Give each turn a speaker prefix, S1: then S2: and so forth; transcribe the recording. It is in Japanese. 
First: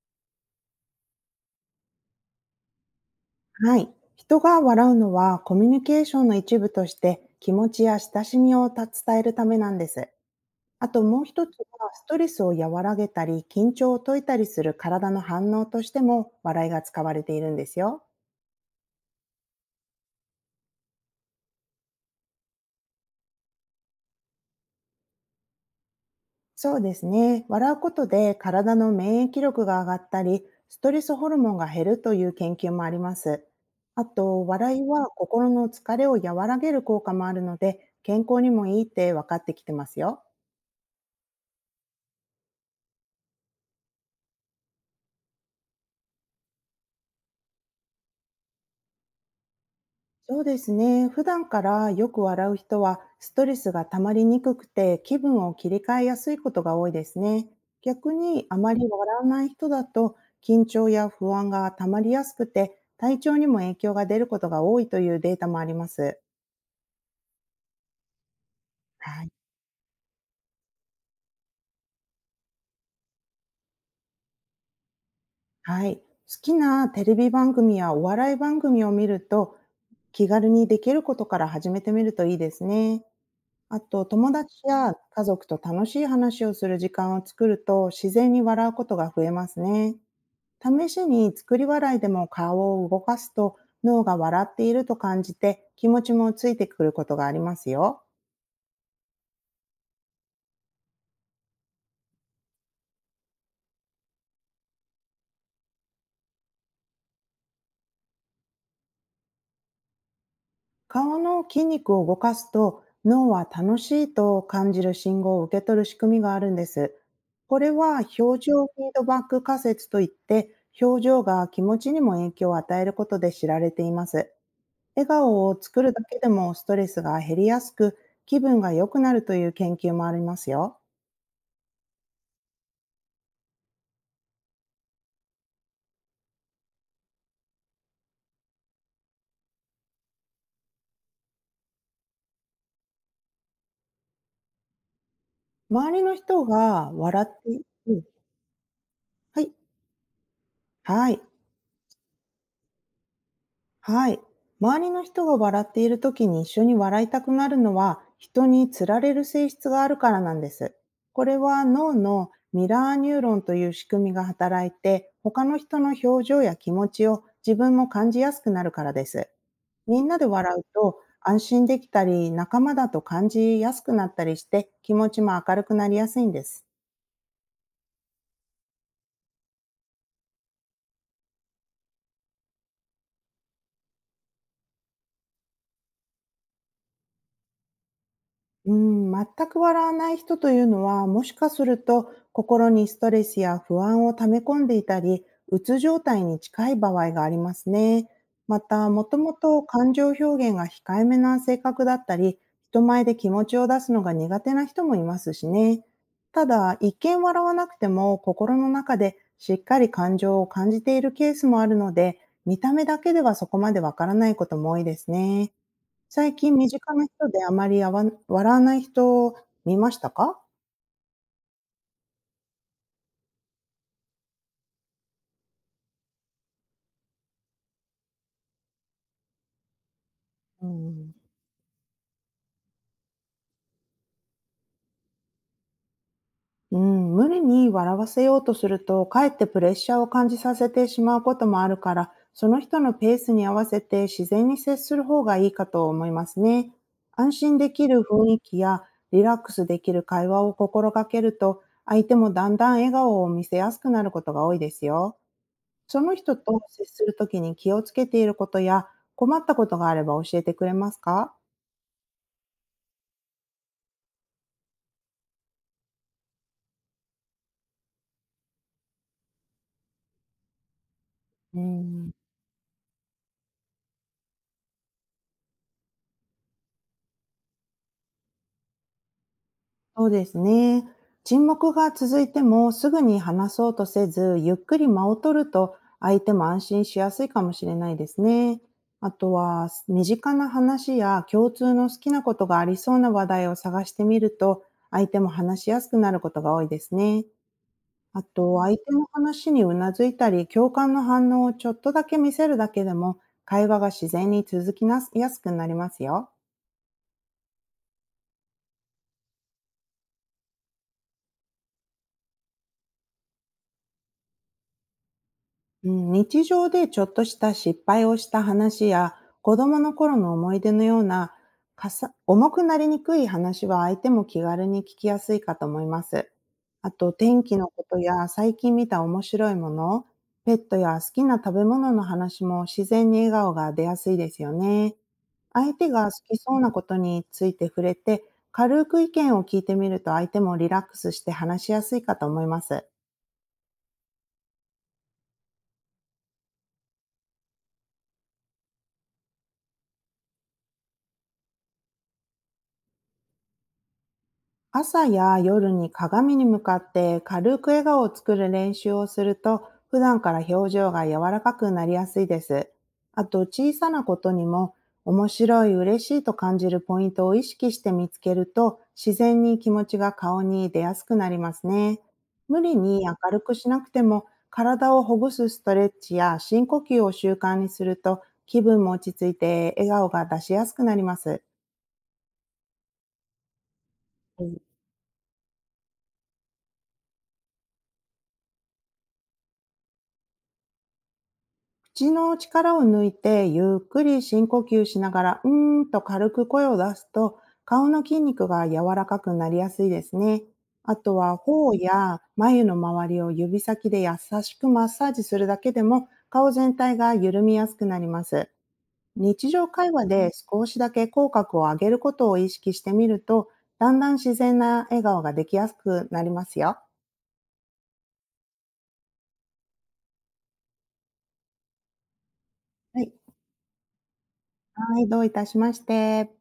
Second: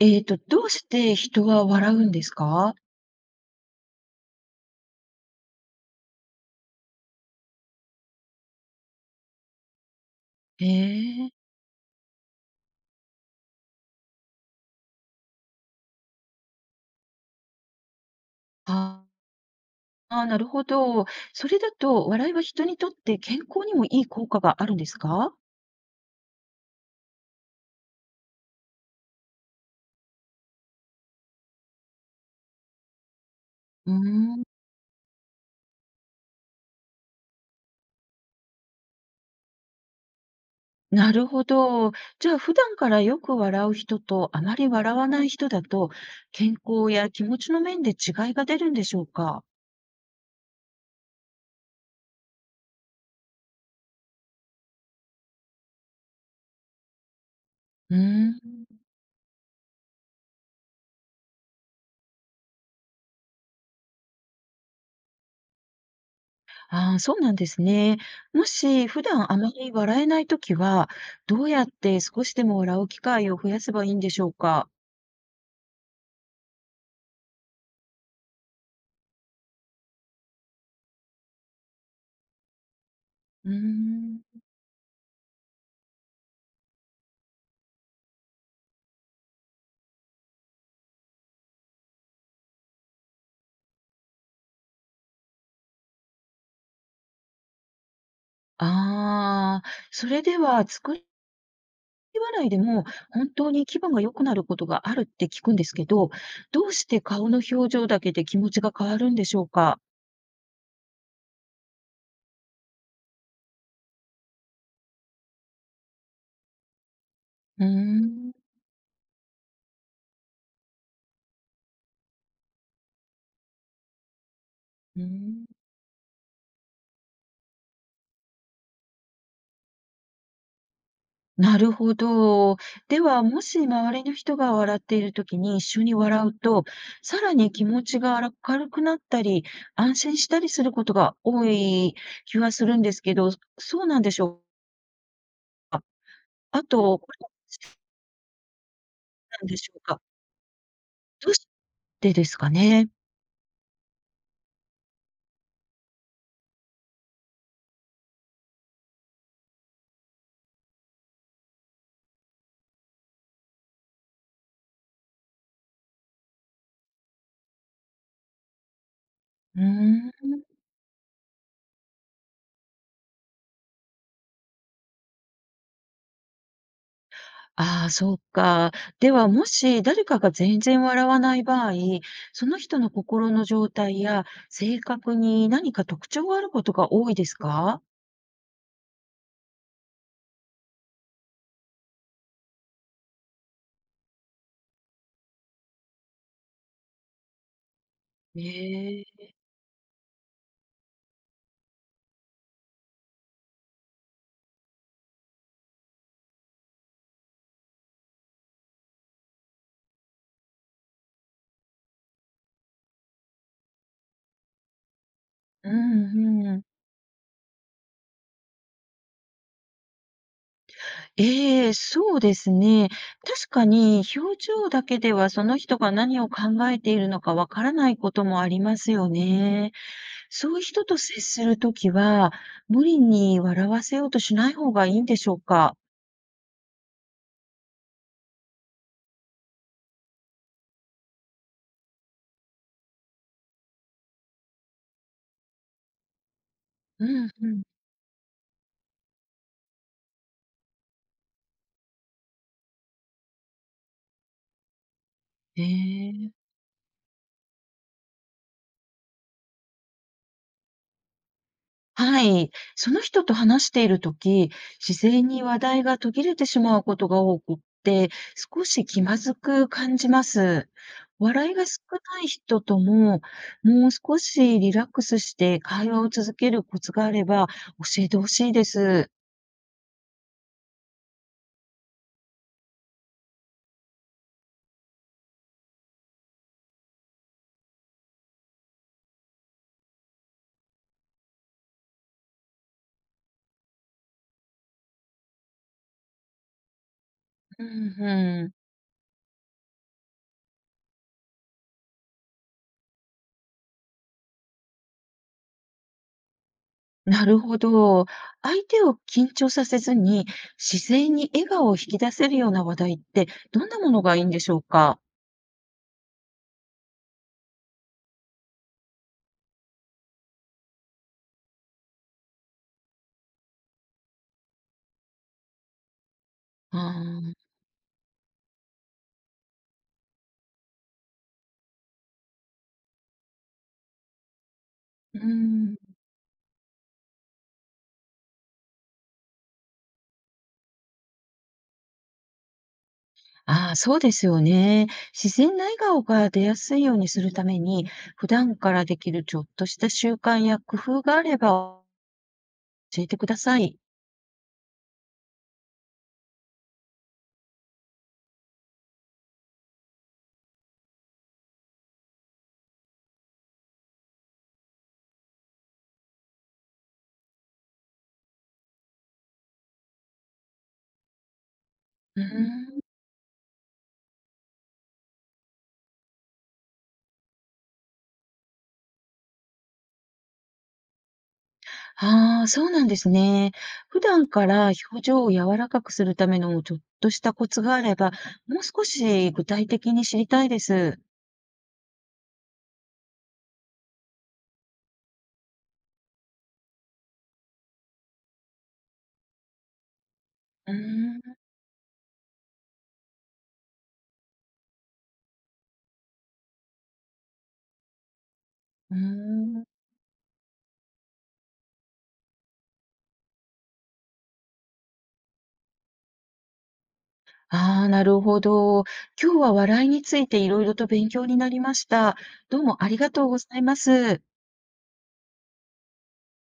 S1: どうして人は笑うんですか？
S2: はい。人が笑うのはコミュニケーションの一部として気持ちや親しみを伝えるためなんです。
S1: へ
S2: あともう
S1: え。
S2: 一つはストレスを和らげたり緊張を解いたりする体の反応としても笑いが使われているんですよ。
S1: ああー、なるほど。それだと笑いは人にとって健康にもいい効果があるんですか？
S2: そうですね。笑うことで体の免疫力が上がったり、ストレスホルモンが減るという研究もあります。
S1: うー
S2: あ
S1: ん、
S2: と、笑いは心の疲れを和らげる効果もあるので、健康にもいいって分かってきてますよ。
S1: なるほど。じゃあ普段からよく笑う人とあまり笑わない人だと、健康や気持ちの面で違いが出るんでしょうか？
S2: そうですね。普段からよく笑う人は、ストレスが溜まりにくくて、気分を切り替えやすいことが多いですね。
S1: うー
S2: 逆
S1: ん、
S2: に、あまり笑わない人だと、緊張や不安が溜まりやすくて、体調にも影響が出ることが多いというデータもあります。
S1: ああ、そうなんですね。もし普
S2: はい。
S1: 段あまり笑えないときは、どうやって少しでも笑う機会を増やせばいいんでしょうか？
S2: はい。好きなテレビ番組やお笑い番組を見ると、気軽にできることから始めてみるといいですね。
S1: うー
S2: あと、
S1: ん。
S2: 友達や家族と楽しい話をする時間を作ると、自然に笑うことが増えますね。試しに作り笑いでも顔を動かすと、脳が笑っていると感じて気持ちもついてくることがありますよ。
S1: ああ、それでは作り笑いでも本当に気分が良くなることがあるって聞くんですけど、どうして顔の表情だけで気持ちが変わるんでしょうか？
S2: 顔の筋肉を動かすと、脳は楽しいと感じる信号を受け取る仕組みがあるんです。こ
S1: うー
S2: れは
S1: ん。
S2: 表情フィードバック仮説といって、表情が気持ちにも影響を与えることで知られています。
S1: うー
S2: 笑
S1: ん、
S2: 顔を作るだけでもストレスが減りやすく、気分が良くなるという研究もありますよ。
S1: なるほど。では、もし周りの人が笑っているときに一緒に笑うと、さらに気持ちが明るくなったり、安心したりすることが多い気はするんですけど、そうなんでしょうか？
S2: 周りの人
S1: あ
S2: が
S1: と、これ
S2: 笑って、うん。は
S1: なん
S2: い、
S1: でしょうか？
S2: はい。
S1: どうしてですかね？
S2: はい。周りの人が笑っている時に一緒に笑いたくなるのは、人につられる性質があるからなんです。これは脳のミラーニューロンという仕組みが働いて、他の人の表情や気持ちを自分も感じやすくなるからです。
S1: う
S2: みん
S1: ー
S2: なで
S1: ん。
S2: 笑うと安心できたり、仲間だと感じやすくなったりして、気持ちも明るくなりやすいんです。
S1: ああ、そうか。では、もし誰かが全然笑わない場合、その人の心の状態や性格に何か特徴があることが多いですか？
S2: うーん、全く笑わない人というのは、もしかすると心にストレスや不安を溜め込んでいたり、うつ状態に近い場合がありますね。また、も
S1: え
S2: と
S1: え。
S2: もと感情表現が控えめな性格だったり、人前で気持ちを出すのが苦手な人もいますしね。ただ、一見笑わなくても心の中でしっかり感情を感じているケースもあるので、見た目だけではそこまでわからないことも多いですね。
S1: う
S2: 最
S1: ん
S2: 近
S1: うん。
S2: 身近な人であまり笑わない人を見ましたか？
S1: ええ、そうですね。確かに表情だけではその人が何を考えているのかわからないこともありますよね。そういう
S2: う
S1: 人と
S2: ん。
S1: 接するときは、無理に笑わせようとしない方がいいんでしょうか？
S2: うん、無理に笑わせようとすると、かえってプレッシャーを感じさせてしまうこともあるから、その人のペースに合わせて自然に接する方がいいかと思いますね。
S1: うん
S2: 安
S1: う
S2: 心
S1: ん。
S2: できる雰囲気やリラックスできる会話を心がけると、相手もだんだん笑顔を見せやすくなることが多いですよ。その
S1: ええ。
S2: 人と接するときに気をつけていることや、困ったことがあれば教えてくれますか？
S1: はい。その人と話しているとき、自然に話題が途切れてしまうことが多くって、少し気まずく感じます。笑い
S2: うー
S1: が少
S2: ん、
S1: ない人とも、もう少しリラックスして会話を続けるコツがあれば教えてほしいです。
S2: そうですね。沈黙が続いてもすぐに話そうとせず、ゆっくり間を取ると相手も安心しやすいかもしれないですね。あとは、身近な話や共通の好きなことがありそうな話題を探してみると、相手も話しやすくなることが多いですね。
S1: うん
S2: あ
S1: うん。
S2: と、相手の話にうなずいたり、共感の反応をちょっとだけ見せるだけでも、会話が自然に続きなすやすくなりますよ。
S1: なるほど。相手を緊張させずに、自然に笑顔を引き出せるような話題って、どんなものがいいんでしょうか？
S2: うん、日常でちょっとした失敗をした話や、子供の頃の思い出のような、かさ重くなりにくい話は、相手も気軽に聞きやすいかと思います。
S1: あ
S2: あと、天
S1: ー
S2: 気のことや最近見た面白いもの、ペットや好きな食べ物の話も自然に笑顔が出やすいですよね。
S1: う
S2: 相
S1: ん。
S2: 手が好きそうなことについて触れて、軽く意見を聞いてみると、相手もリラックスして話しやすいかと思います。
S1: ああ、そうですよね。自然な笑顔が出やすいようにするために、普段からできるちょっとした習慣や工夫があれば教えてください。
S2: 朝や夜に鏡に向かって軽く笑顔を作る練習をすると、普段から表情が柔らかくなりやすいです。あと、小さなことにも面白い、嬉しいと感じるポイントを意識して見つけると、自然に気持ちが顔に出やすくなりますね。
S1: うー
S2: 無理
S1: ん。
S2: に明るくしなくても、体をほぐすストレッチや深呼吸を習慣にすると、気分も落ち着いて笑顔が出しやすくなります。
S1: ああ、そうなんですね。普段から表情を柔らかくするためのちょっとしたコツがあれば、もう少し具体的に知りたいです。
S2: 口の力を抜いてゆっくり深呼吸しながら、うーんと軽く声を出すと、顔の筋肉が柔らかくなりやすいですね。
S1: うー
S2: あとは、
S1: ん。
S2: 頬や眉の周りを指先で優しくマッサージするだけでも、顔全体が緩みやすくなります。
S1: うー
S2: 日常
S1: ん。
S2: 会話で少しだけ口角を上げることを意識してみると、だんだん自然な笑顔ができやすくなりますよ。
S1: ああ、なるほど。今日は笑いについていろいろと勉強になりました。どうもあり
S2: は
S1: が
S2: い、
S1: とうございます。
S2: はい、どういたしまして。